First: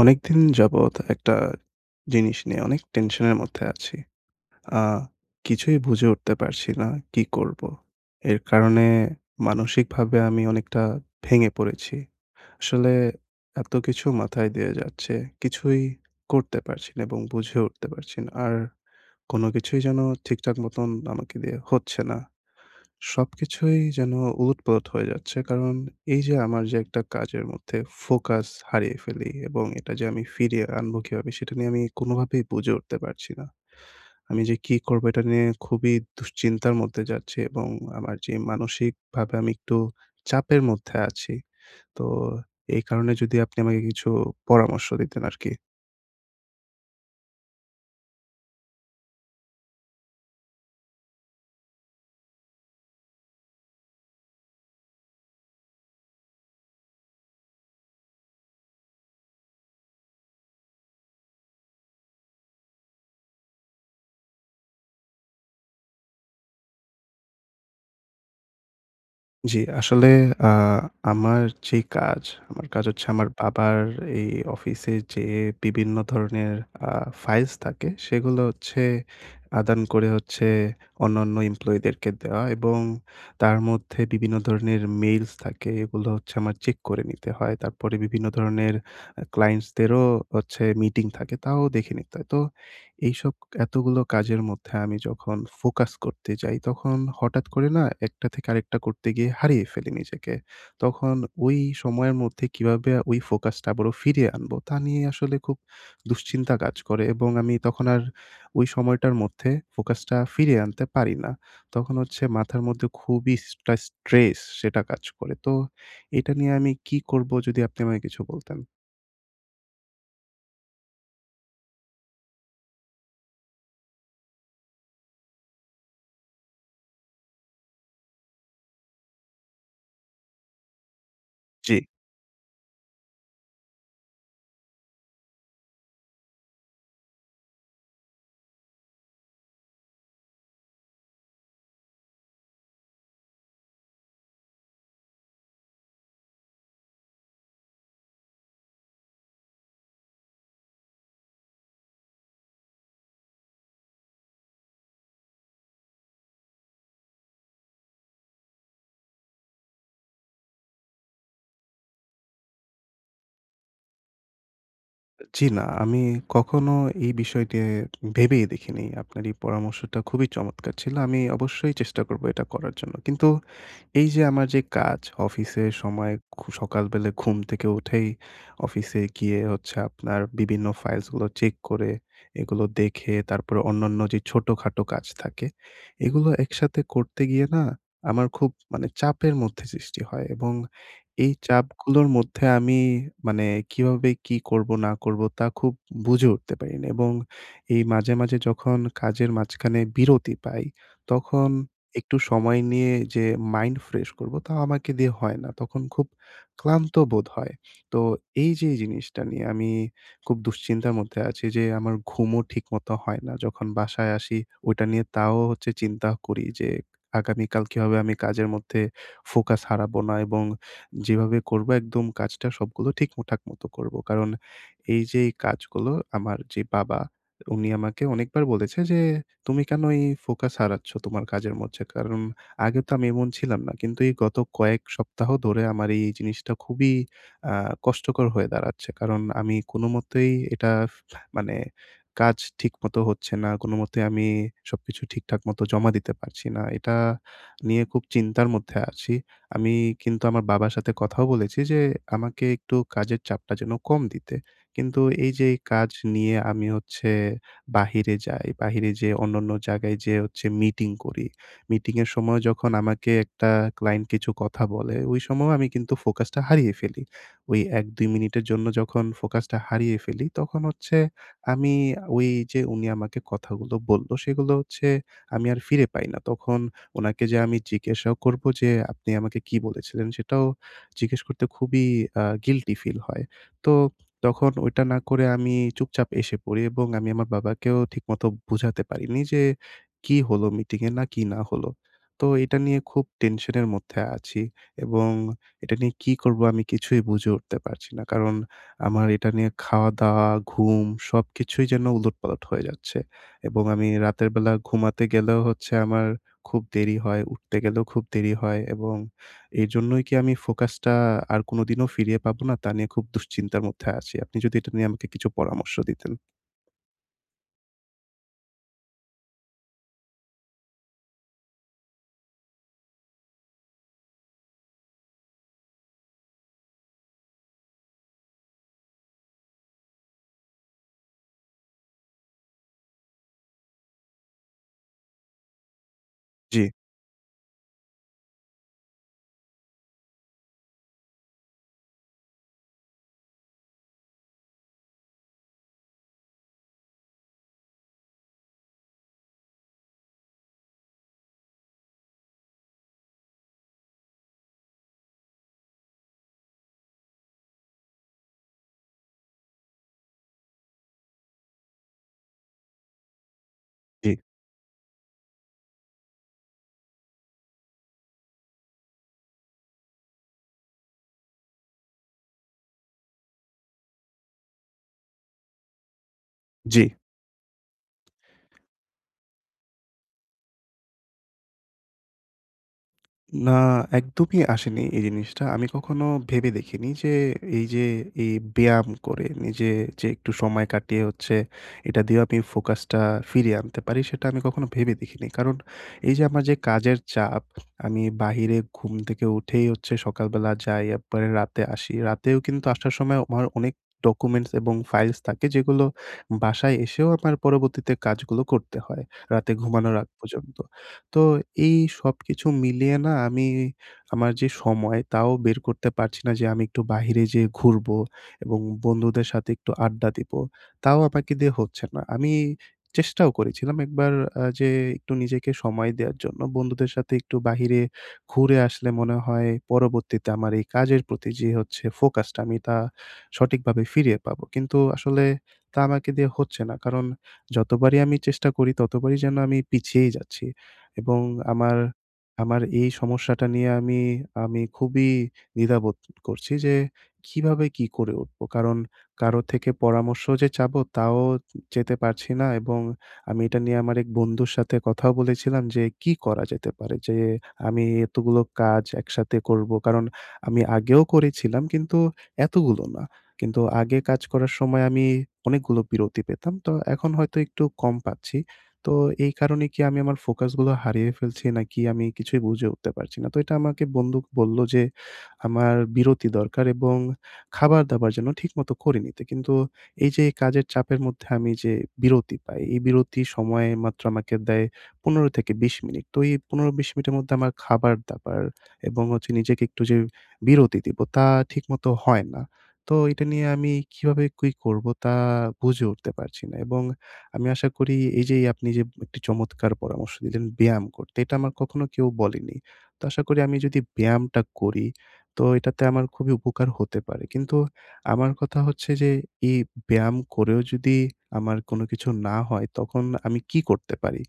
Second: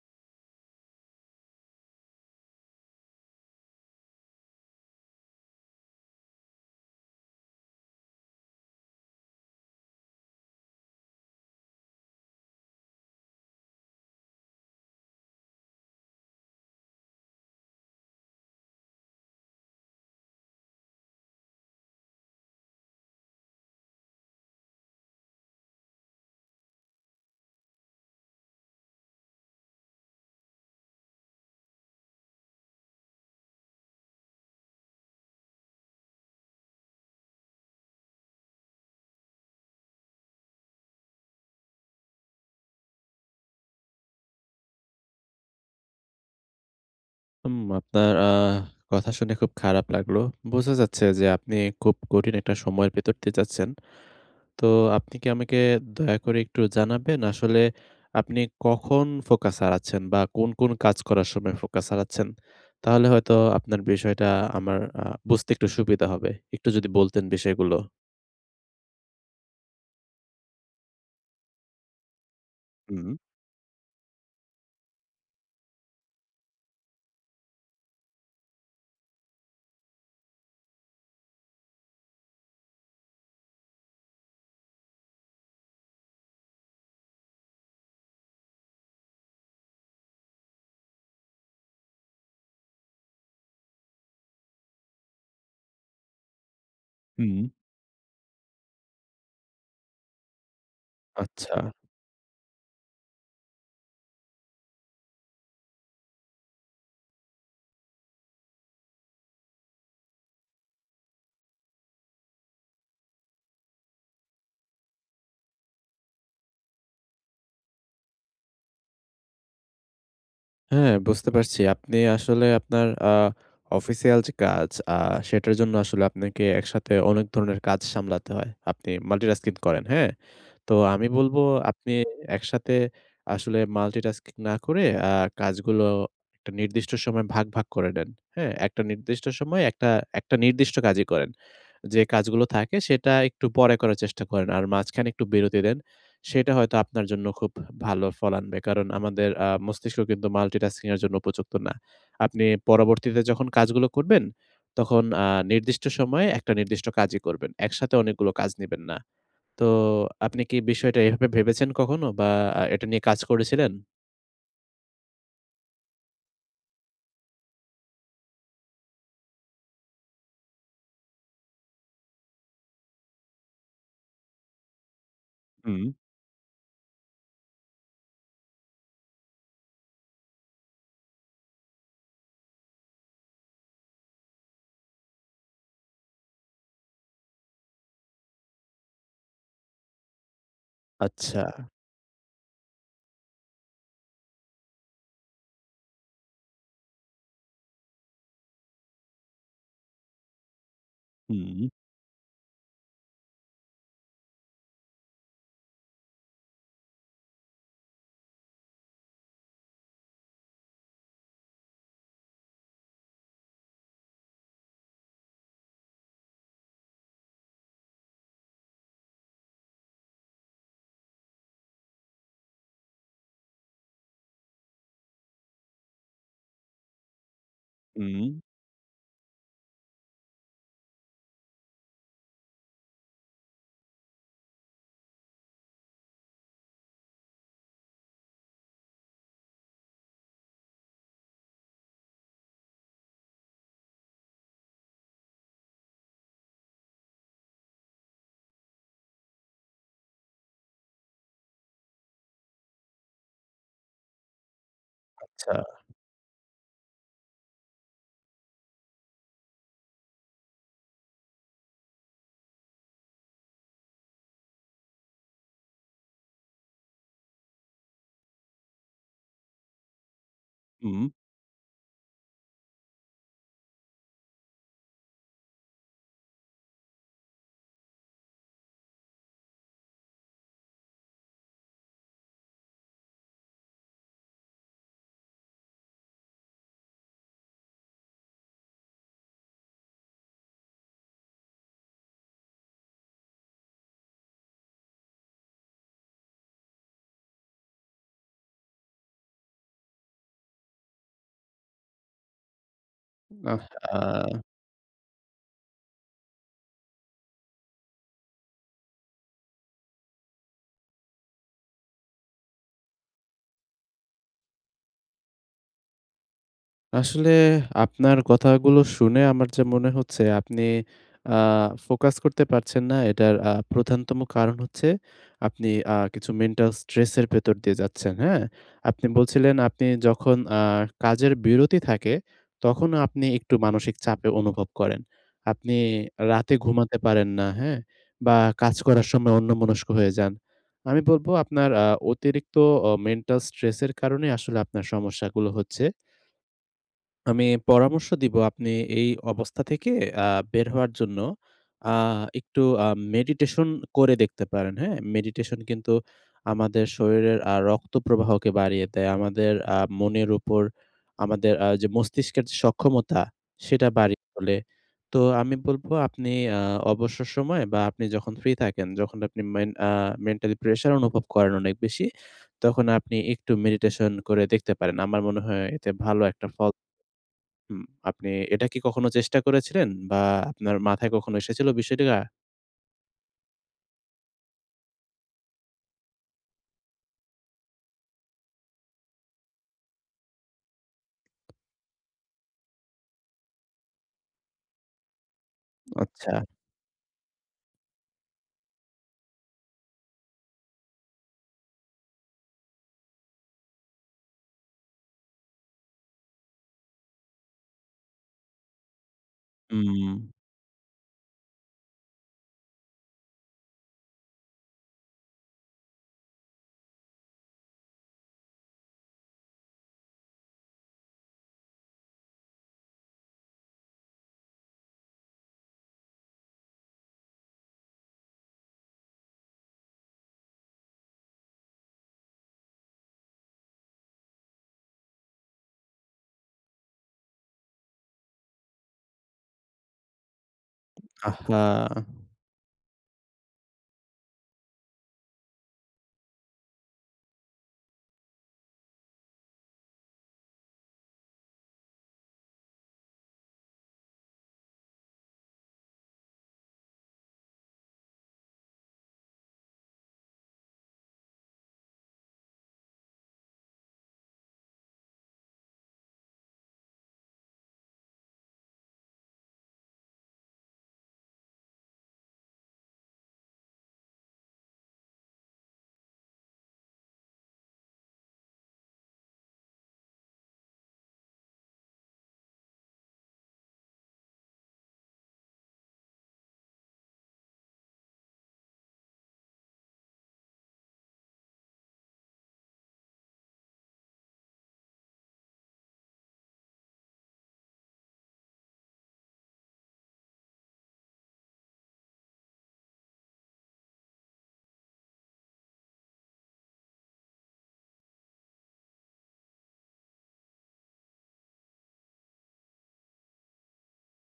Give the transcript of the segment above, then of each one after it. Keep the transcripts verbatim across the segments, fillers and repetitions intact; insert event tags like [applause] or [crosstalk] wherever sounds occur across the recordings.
অনেকদিন যাবৎ একটা জিনিস নিয়ে অনেক টেনশন এর মধ্যে আছি। আ কিছুই বুঝে উঠতে পারছি না। কি করব? এর কারণে মানসিকভাবে আমি অনেকটা ভেঙে পড়েছি। আসলে এতকিছু মাথায় দিয়ে যাচ্ছে। কিছুই করতে পারছি না এবং বুঝে উঠতে পারছি না। আর, কোন কিছুই যেন ঠিকঠাক মতন আমাকে দিয়ে হচ্ছে না। সবকিছুই যেন ওলটপালট হয়ে যাচ্ছে। কারণ এই যে আমার যে একটা কাজের মধ্যে ফোকাস হারিয়ে ফেলি এবং এটা যে আমি ফিরিয়ে আনবো কিভাবে, সেটা নিয়ে আমি কোনভাবেই বুঝে উঠতে পারছি না। [inhales] আমি যে কি করবো এটা নিয়ে খুবই দুশ্চিন্তার মধ্যে যাচ্ছি এবং আমার যে মানসিকভাবে আমি একটু চাপের মধ্যে আছি। তো এই কারণে যদি আপনি আমাকে কিছু পরামর্শ দিতেন আরকি। হুম। আপনার আ কথা শুনে খুব খারাপ লাগলো। বোঝা যাচ্ছে যে আপনি খুব কঠিন একটা সময়ের ভেতর দিয়ে যাচ্ছেন। তো আপনি কি আমাকে দয়া করে একটু জানাবেন, আসলে আপনি কখন ফোকাস হারাচ্ছেন? বা কোন, কোন, কাজ করার সময় ফোকাস হারাচ্ছেন? তাহলে হয়তো আপনার বিষয়টা আমার আ বুঝতে একটু সুবিধা হবে। একটু যদি বলতেন বিষয়গুলো। জ্বি, আসলে আ আমার যেই কাজ, আমার কাজ হচ্ছে উহুম। আমার বাবার এই অফিসে যে বিবিন্ন ধরনের আ ফাইলস তাকে, সেগুলো হচ্ছে আদান করে হচ্ছে অন্যান্য এমপ্লয়িদেরকে দেওয়া এবং তার মধ্যে বিবিন্ন ধরনের মেইলস থাকে এগুলো হচ্ছে আমার চেক করে নিতে হয়। তারপরে বিভিন্ন ধরণের আ ক্লায়েন্টসদেরও হচ্ছে মিটিং থাকে, তাও দেখে নিতে হয়। তো এইসব এতগুলো কাজের মধ্যে আমি যখন ফোকাস করতে যাই তখন হঠাৎ হুম। করে না, একটা থেকে আরেকটা করতে গিয়ে হারিয়ে ফেলি নিজেকে। তখন ওই আচ্ছা। সময়ের মধ্যে কীভাবে ওই ফোকাসটা আবারও ফিরিয়ে আনবো তা নিয়েই আসলে খুব দুশ্চিন্তা কাজ করে এবং আমি তখন আর ওই সময়টার মধ্যে ফোকাসটা ফিরিয়ে আনতে পারি না। তখন হচ্ছে মাথার মধ্যে খুবই স্ট্রাস স্ট্রেস সেটা কাজ করে। তো এটা নিয়ে আমি কী করব যদি আপনি আমাকে কিছু বলতেন। হ্যাঁ, বুঝতে পারছি। আপনি আসলে আপনার আ অফিসিয়াল যে কাজ আ সেটার জন্য আসলে আপনাকে একসাথে অনেক ধরনের কাজ সামলাতে হয়। আপনি মাল্টিটাস্কিং করেন। হ্যাঁ? তো আমি বলব জ্বি। আপনি অ্যা একসাথে আসলে মাল্টিটাস্কিং না করে আ কাজগুলো একটা নির্দিষ্ট সময়ে ভাগ, ভাগ করে নেন। হ্যাঁ? একটা নির্দিষ্ট সময় একটা একটা নির্দিষ্ট কাজই করেন। যে কাজগুলো থাকে সেটা একটু পরে করার চেষ্টা করেন। আর মাঝখানে একটু বিরতি দেন। সেটা হয়তো আপনার জন্য খুব ভালো ফল আনবে। কারণ আমাদের আ মস্তিষ্ক কিন্তু মাল্টিটাস্কিং এর জন্য উপযুক্ত না। আপনি পরবর্তীতে যখন কাজগুলো করবেন, তখন আ নির্দিষ্ট সময়ে একটা নির্দিষ্ট কাজই করবেন। একসাথে অনেকগুলো কাজ নিবেন না। তো আপনি কি বিষয়টা এভাবে ভেবেছেন কখনো বা আ এটা নিয়ে কাজ করেছিলেন? জি, না। আমি কখনো এই বিষয়কে ভেবেই দেখিনি। আপনার এই পরামর্শটা খুবই চমৎকার ছিল। আমি অবশ্যই চেষ্টা করবো এটা করার জন্য। কিন্তু এইযে আমার যে কাজ, অফিসের হুম। সময় খু সকালবেলা ঘুম থেকে উঠেই অফিসে গিয়ে হচ্ছে আপনার বিভিন্ন ফাইলসগুলো চেক করে, এগুলো দেখে, তারপর অন্যান্য যে ছোটখাটো কাজ থাকে। এগুলো একসাথে করতে গিয়ে না? আমার খুব মানে চাপের মধ্যে সৃষ্টি হয়। এবং এই আচ্ছা। চাপগুলোর মধ্যে আমি মানে কিভাবে কি করবো, না করবো? তা খুব বুঝে উঠতে পারি না। এবং এই মাঝে, মাঝে যখন কাজের মাঝখানে বিরতি পাই, তখন হুম। একটু সময় নিয়ে যে মাইন্ড ফ্রেশ করবো, তা আমাকে দিয়ে হয় না। তখন খুব ক্লান্ত বোধ হয়। তো এইযে জিনিসটা নিয়ে আমি খুব দুশ্চিন্তার মধ্যে আছি যে, আমার ঘুমও ঠিক মতো হয় না। যখন বাসায় আসি, ওইটা নিয়ে তাও হচ্ছে চিন্তা করি যে, আগামীকাল কিভাবে আমি কাজের মধ্যে ফোকাস হারাবো না? এবং যেভাবে করবো একদম কাজটা, সবগুলো ঠিকমঠাক মতো করবো। কারণ, এইযে এই কাজগুলো আমার যে বাবা, উনি আমাকে হুম অনেকবার বলেছে যে, "তুমি কেন এই ফোকাস হারাচ্ছ তোমার কাজের মঝে?" কারণ আগে তো আমি এমন ছিলাম না। কিন্তু এই গত কয়েক সপ্তাহ ধরে আমার এই জিনিসটা খুবই আহ কষ্টকর হয়ে দাঁড়াচ্ছে। কারণ, আমি কোনোমতেই এটা মানে কাজ ঠিকমতো হচ্ছে না। কোনোমতেই আমি সবকিছু ঠিকঠাক মতো জমা দিতে পারছি না। এটা নিয়ে খুব চিন্তার মধ্যে আছি। আমি কিন্তু আমার বাবার সাথে কথাও বলেছি যে, আমাকে একটু কাজের চাপটা যেন কম দিতে। কিন্তু এইযে আচ্ছা। কাজ নিয়ে আমি হচ্ছে বাহিরে যাই, বাহিরে যেইয়ে অন্যন্য জায়গায় যেয়ে হচ্ছে মিটিং করি। মিটিংয়ের সময় যখন আমাকে একটা ক্লায়েন্ট কিছু কথা বলে, ওই সময়ও আমি কিন্তু ফোকাসটা হারিয়ে ফেলি। ওই এক, দুই মিনিটের জন্য যখন ফোকাসটা হারিয়ে ফেলি, তখন হচ্ছে হুম। আমি ওইযে উনি আমাকে কথাগুলো বললো, সেগুলো হচ্ছে আমি আর ফিরে পাই না। তখন ওনাকে যেয়ে আমি জিজ্ঞাসা করবো যে, আপনি আমাকে কী বলেছিলেন? সেটাও জিজ্ঞেস করতে খুবই অ্যা গিল্টি ফিল হয়। তো তখন ওইটা না করে আমি চুপচাপ এসে পড়ি। এবং আমি আমার বাবাকেও ঠিকমতো বুঝাতে পারিনি যে কি হলো মিটিংয়ে? না কি না হলো? তো এটা নিয়ে খুব টেনশনের মধ্যে আছি। এবং এটা নিয়ে কি করবো, আমি কিছুই বুঝে উঠতে পারছি না। কারণ, আমার এটা নিয়ে খাওয়া-দাওয়া, ঘুম সবকিছুই যেন উলটপালট হয়ে যাচ্ছে। এবং আমি রাতের আহহা! বেলা ঘুমাতে গেলেও হচ্ছে আমার খুব দেরি হয়, উঠতে গেলেও খুব দেরি হয়। এবং এইজন্যই কি আমি ফোকাসটা আ আর কোনদিনও ফিরিয়ে পাবো না? তা নিয়ে খুব দুশ্চিন্তার মধ্যে আছি। আপনি যদি এটা নিয়ে আমাকে কিছু পরামর্শ দিতেন। আসলে আপনার কথাগুলো শুনে আমার যা মনে হচ্ছে, আপনি আহ ফোকাস করতে পারছেন না। এটার আ প্রধানতম কারণ হচ্ছে, আপনি আহ কিছু মেন্টাল স্ট্রেসের ভেতর দিয়ে যাচ্ছেন। হ্যাঁ? আপনি বলছিলেন, আপনি যখন আহ কাজের বিরতি থাকে, তখনও আপনি একটু মানসিক চাপ অনুভব করেন। আপনি রাতে জি। ঘুমাতে পারেন না, হ্যাঁ? বা, কাজ করার সময় অন্যমনস্ক হয়ে যান। আমি বলবো, আপনার আ অতিরিক্ত অ মেন্টাল স্ট্রেসের কারণেই আসলে আপনার সমস্যাগুলো হচ্ছে। আমি পরামর্শ দিব, আপনি এই অবস্থা থেকে আহ বের হওয়ার জন্য আহ একটু আ মেডিটেশন করে দেখতে পারেন। হ্যাঁ? মেডিটেশন কিন্তু আমাদের শরীরের আ রক্তপ্রবাহকে বাড়িয়ে দেয়। আমাদের আ মনের উপর, আমাদের আ যে মস্তিষ্কের সক্ষমতা, সেটা জি। বাড়িয়ে তোলে। তো আমি বলবো, আপনি আ অবসর সময় বা, আপনি যখন ফ্রি থাকেন, যখন আপনি মেন আ মেন্টালি প্রেশার অনুভব করেন অনেক বেশি, তখন আপনি একটু মেডিটেশন করে দেখতে পারেন। আমার মনে হয় এতে ভালো একটা ফল জি। হুম, আপনি এটা কি কখনো চেষ্টা করেছিলেন, বা আপনার মাথায় কখনো এসেছিল বিষয়টা? না একদমই আসেনি এই জিনিসটা। আমি কখনো ভেবে দেখিনি যে এই যে, এই ব্যায়াম করে নিজে যে একটু সময় কাটিয়ে হচ্ছে, এটা দিয়েও আপনি ফোকাসটা ফিরিয়ে আনতে পারি, সেটা আমি কখনো ভেবে দেখিনি। কারণ এই যে আচ্ছা। আমার যে কাজের চাপ আমি বাহিরে ঘুম থেকে উঠেই হচ্ছে সকালবেলা যাই আপ্পারে রাতে আসি। রাতেও কিন্তু আসার সময়ও আমার অনেক ডকুমেন্টস এবং ফাইলস থাকে যেগুলো বাসায় এসেও আমার পরবর্তীতে কাজগুলো করতে হয়। রাতে ঘুমানোর আগ উম। পর্যন্ত। তো এই সবকিছু মিলিয়ে না আমি, আমার যে সময় তাও বের করতে পারছি না যে আমি একটু বাহিরে যেয়ে ঘুরবো এবং বন্ধুদের সাথে একটু আড্ডা দিবো। তাও আমাকে দিয়ে হচ্ছে না আমি চেষ্টাও করেছিলাম একবার আ যে একটু নিজেকে সময় দেওয়ার জন্য, বন্ধুদের সাথে একটু বাহিরে ঘুরে আসলে মনে হয় পরবর্তীতে আমার এই কাজের প্রতি যে হচ্ছে ফোকাসটা আমি তা সঠিকভাবে ফিরিয়ে পাবো। কিন্তু আসলে তা আমাকে দিয়ে হচ্ছে না। কারণ যতবারই আমি চেষ্টা করি, ততবারই যেন আমি পিছিয়েই যাচ্ছি এবং আহহা। আমার আমার এই সমস্যাটা নিয়ে আমি, আমি খুবই দ্বিধাবোধ করছি যে কিভাবে কি করে উঠবো! কারণ কারো থেকে পরামর্শ যে চাবো তাও চেতে পারছি না এবং আমি এটা নিয়ে আমার এক বন্ধুর সাথে কথাও বলেছিলাম যে কি করা যেতে পারে? যে আমি এতগুলো কাজ একসাথে করবো, কারণ আমি আগেও করেছিলাম কিন্তু এতগুলো না। কিন্তু আগে কাজ করার সময় আমি অনেক গুলো বিরতি পেতাম। তো এখন হয়তো একটু কম পাচ্ছি। তো এই কারণে কি আমি আমার ফোকাস গুলো হারিয়ে ফেলছি নাকি? আমি কিছুই বুঝে উঠতে পারছি না। তো এটা আমাকে বন্দুক বললো যে, "আমার বিরতি দরকার, এবং খাবার-দাবার যেন ঠিকমত করে নিতে।" কিন্তু এই যে কাজের চাপের মধ্যে আমি যে বিরতি পাই, এই বিরতি সময় মাত্র আমাকে দেয় পনেরো থেকে বিশ মিনিট। তো এই পনের-বিশ মিনিটের মদ্দে আমার খাবার-দাবার এবং হচ্ছে নিজেকে একটু যে বিরতি দিবো তা ঠিকমতো হয় না। তো এটা নিয়ে আমি কিভাবে কুই করবো তা বুঝে উঠতে পারছি না। এবং আমি আশা করি, এই যে এই আপনি যে একটি চমৎকার পরামর্শ দিলেন ব্যায়াম করতে, এটা আমার কখনো কেউ বলেনি। তো আশা করি আমি যদি ব্যায়ামটা করি তো এটাতে আমার খুবই উপকার হতে পারে। কিন্তু আমার কথা হচ্ছে যে, এই ব্যায়াম করেও যদি আমার কোন কিছু না হয় তখন আমি কী করতে পারি?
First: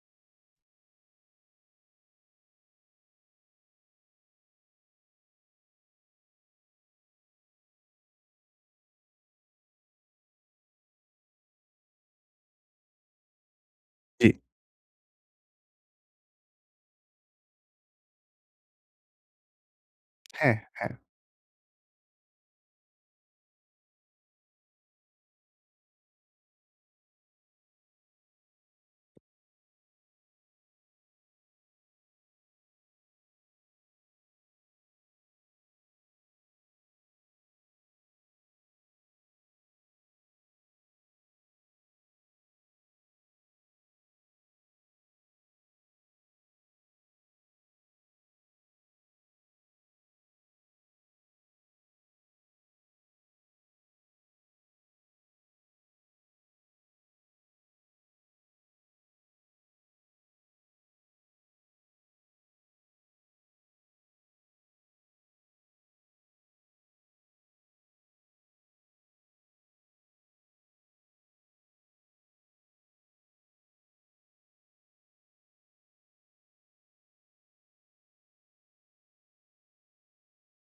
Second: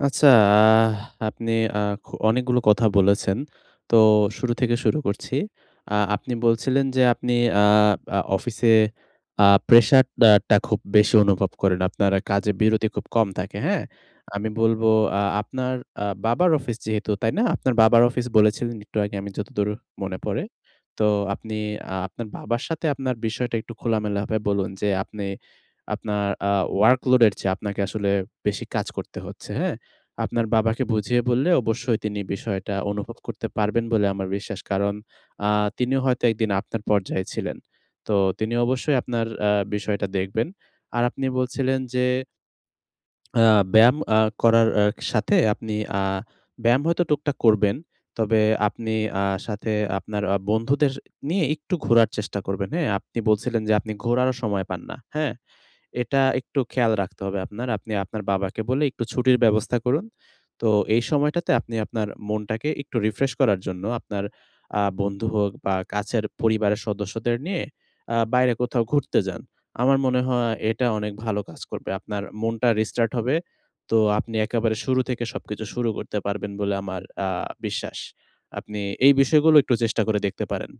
আচ্ছা, আহ! আপনি আ খু অনেকগুলো কথা বলেছেন। তো শুরু থেকে শুরু করছি। আ আপনি বলছিলেন যে আপনি আ আ অফিসে আ প্রেশাট দেয়াটা খুব বেশি অনুভব করেন। আপনারা কাজে বিরতি খুব কম থাকে। হ্যাঁ? জি। আমি বলব, আ আপনার আ বাবার অফিস যেহেতু, তাই না? আপনার বাবার অফিস বলেছিলেন একটু আগে, আমি যতদূর মনে পড়ে। হ্যাঁ, হ্যাঁ। তো আপনি আ আপনার বাবার সাথে আপনার বিষয়টা একটু খোলামেলা হাবে বলুন, যে আপনি আপনার আ ওয়ার্কলোডের চেয়ে আপনাকে আসলে বেশি কাজ করতে হচ্ছে হ্যাঁ? আপনার বাবাকে বুঝিয়ে বললে অবশ্যই তিনি বিষয়টা অনুভব করতে পারবেন বলে আমার বিশ্বাস। কারণ আ তিনিও হয়তো এক দিন আপনার পর্যায়ে ছিলেন। তো তিনি অবশ্যই আ আপনার বিষয়টা দেখবেন। আর আপনি বলছিলেন যে অ্যাঁ ব্যায়াম আ করার আ সাথে, আপনি অ্যাঁ ব্যায়াম হয়তো টুকটাক করবেন। তবে আপনি আ সাথে আপনার আ বন্ধুদের নিয়ে একটু ঘোরার চেষ্টা করবেন। হ্যাঁ? আপনি বলছিলেন যে আপনি ঘোরারও সময় পান না। হ্যাঁ? এটা একটু খেয়াল রাখতে হবে আপনার। আপনি আপনার বাবাকে বলে একটু ছুটির ব্যবস্থা করুন। তো এই সময়টাতে আপনি আপনার মনটাকে একটু রিফ্রেশ করার জন্য, আপনার অ্যাঁ বন্ধু হোক বা কাছের পরিবারের সদস্যদের নিয়ে আ বাইরে কোথাও ঘুরতে যান। আমার মনে হয়, এটা অনেক ভালো কাজ করবে। আপনার মনটা রিস্টার্ট হবে। তো আপনি একেবারে শুরু থেকে সবকিছু শুরু করতে পারবেন বলে আমার আ বিশ্বাস। আপনি এই বিষয়গুলো একটু চেষ্টা করে দেখতে পারেন।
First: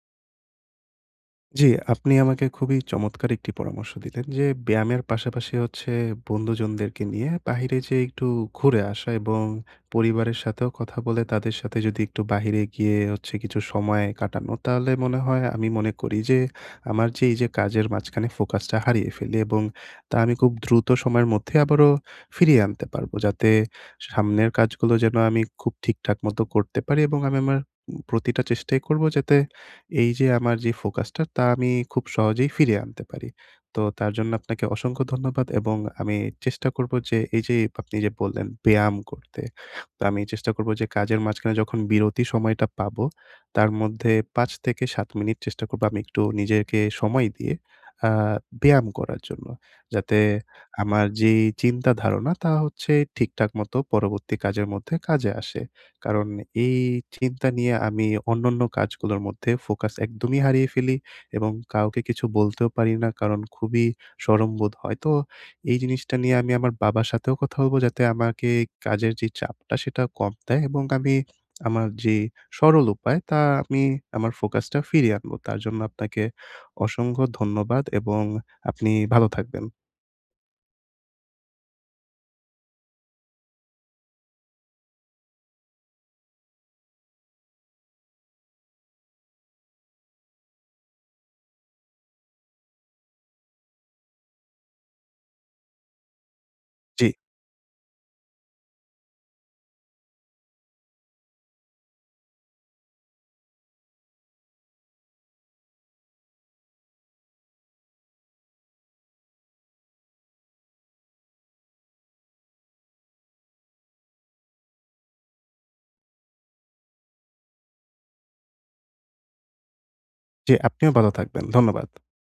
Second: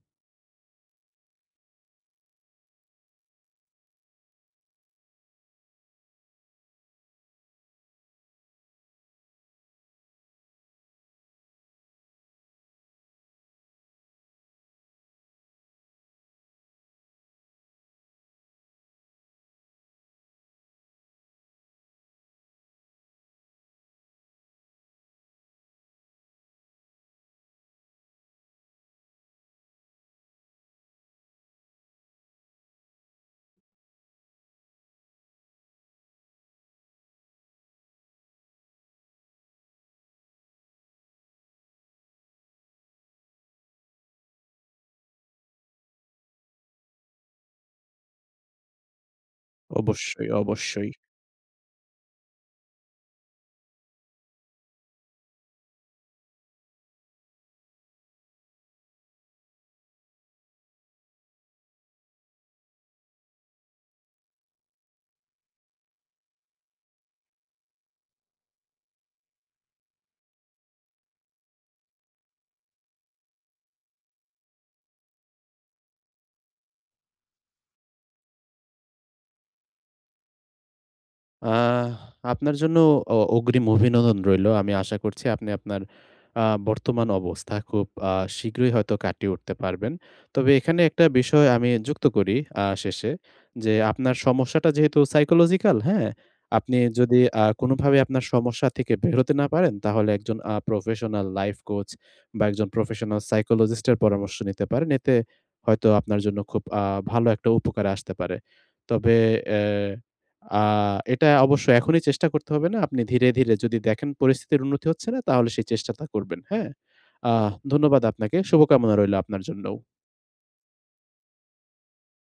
জি, আপনি আমাকে খুবই চমৎকার একটি পরামর্শ দিলেন যে ব্যায়ামের পাশাপাশি হচ্ছে, বন্ধুজনদেরকে নিয়ে বাহিরে যেয়ে একটু ঘুরে আসা এবং পরিবারের সাথেও কথা বলে তাদের সাথে যদি একটু বাহিরে গিয়ে হচ্ছে কিছু সময় কাটানো। তাহলে মনে হয় আমি মনে করি যে, আমার যে এই যে কাজের মাঝখানে ফোকাসটা হারিয়ে ফেলি, এবং তা আমি কুব দ্রুত সময়ের মধ্যে আবারও ফিরিয়ে আনতে পারবো। যাতে সামনের কাজগুলো যেন আমি খুব ঠিকঠাক মতো করতে পারি এবং আমি আমার উম প্রতিটা চেষ্টাই করব যাতে এই যে আমার যে ফোকাসটা তা আমি খুব সহজেই ফিরে আনতে পারি। তো তার জন্য আপনাকে অসংখ্য ধন্যবাদ। এবং আমি চেষ্টা করবো যে এই যে আপনি যে বললেন ব্যায়াম করতে। তো আমি চেষ্টা করব যে কাজের মাঝখানে যখন বিরতি সময়টা পাবো তার মধ্যে পাঁচ থেকে সাত মিনিট চেষ্টা করব আমি একটু নিজেরকে সময় দিয়ে আ ব্যায়াম করার জন্য। যাতে অবশ্যই, অবশ্যই। আমার যে চিন্তা ধারণা তা হচ্ছে ঠিকঠাক মত পরবর্তী কাজের মধ্যে কাজে আসে। কারণ এই চিন্তা নিয়ে আমি অন্যান্য কাজগুলোর মধ্যে ফোকাস একদমই হারিয়ে ফেলি এবং কাউকে কিছু বলতেও পারি না কারণ খুবই শরম বোধ হয়। তো এই জিনিসটা নিয়ে আমি আমার বাবার সাথেও কথা বলবো যাতে আমাকে কাজের যেই চাপটা সেটা কম দেয়, এবং আমি আমার যে সরল উপায় তা আমি আমার ফোকাসটা ফিরিয়ে আনবো। তার জন্য আপনাকে অসংখ্য ধন্যবাদ এবং আপনি ভালো থাকবেন। আহ! আপনার জন্য অ অগ্রিম অভিনন্দন রইলো। আমি আশা করছি আপনি আপনার আ বর্তমান অবস্থা খুব আ শীঘ্রই হয়তো কাটিয়ে উঠতে পারবেন। তবে এখানে একটা বিষয় আমি যুক্ত করি আ শেষে, যে আপনার সমস্যাটা যেহেতু psychological হ্যাঁ? আপনি জি। যদি আ কোনভাবে আপনার সমস্যা থেকে বের হতে না পারেন, তাহলে একজন আ professional life coach বা একজন professional psychologist এর পরামর্শ নিতে পারেন। এতে হয়তো আপনার জন্য খুব আ ভালো একটা উপকারে আসতে পারে। তবে অ্যা আ এটা অবশ্যই এখনই চেষ্টা করতে হবে না। আপনি ধীরে, ধীরে যদি দেখেন পরিস্থিতির উন্নতি হচ্ছে না, তাহলে সেই চেষ্টাটা করবেন। হ্যাঁ? আহ ধন্যবাদ আপনাকে। শুভকামনা রইলো আপনার জন্যও। জি, আপনিও বালো থাকবেন। ধন্যবাদ।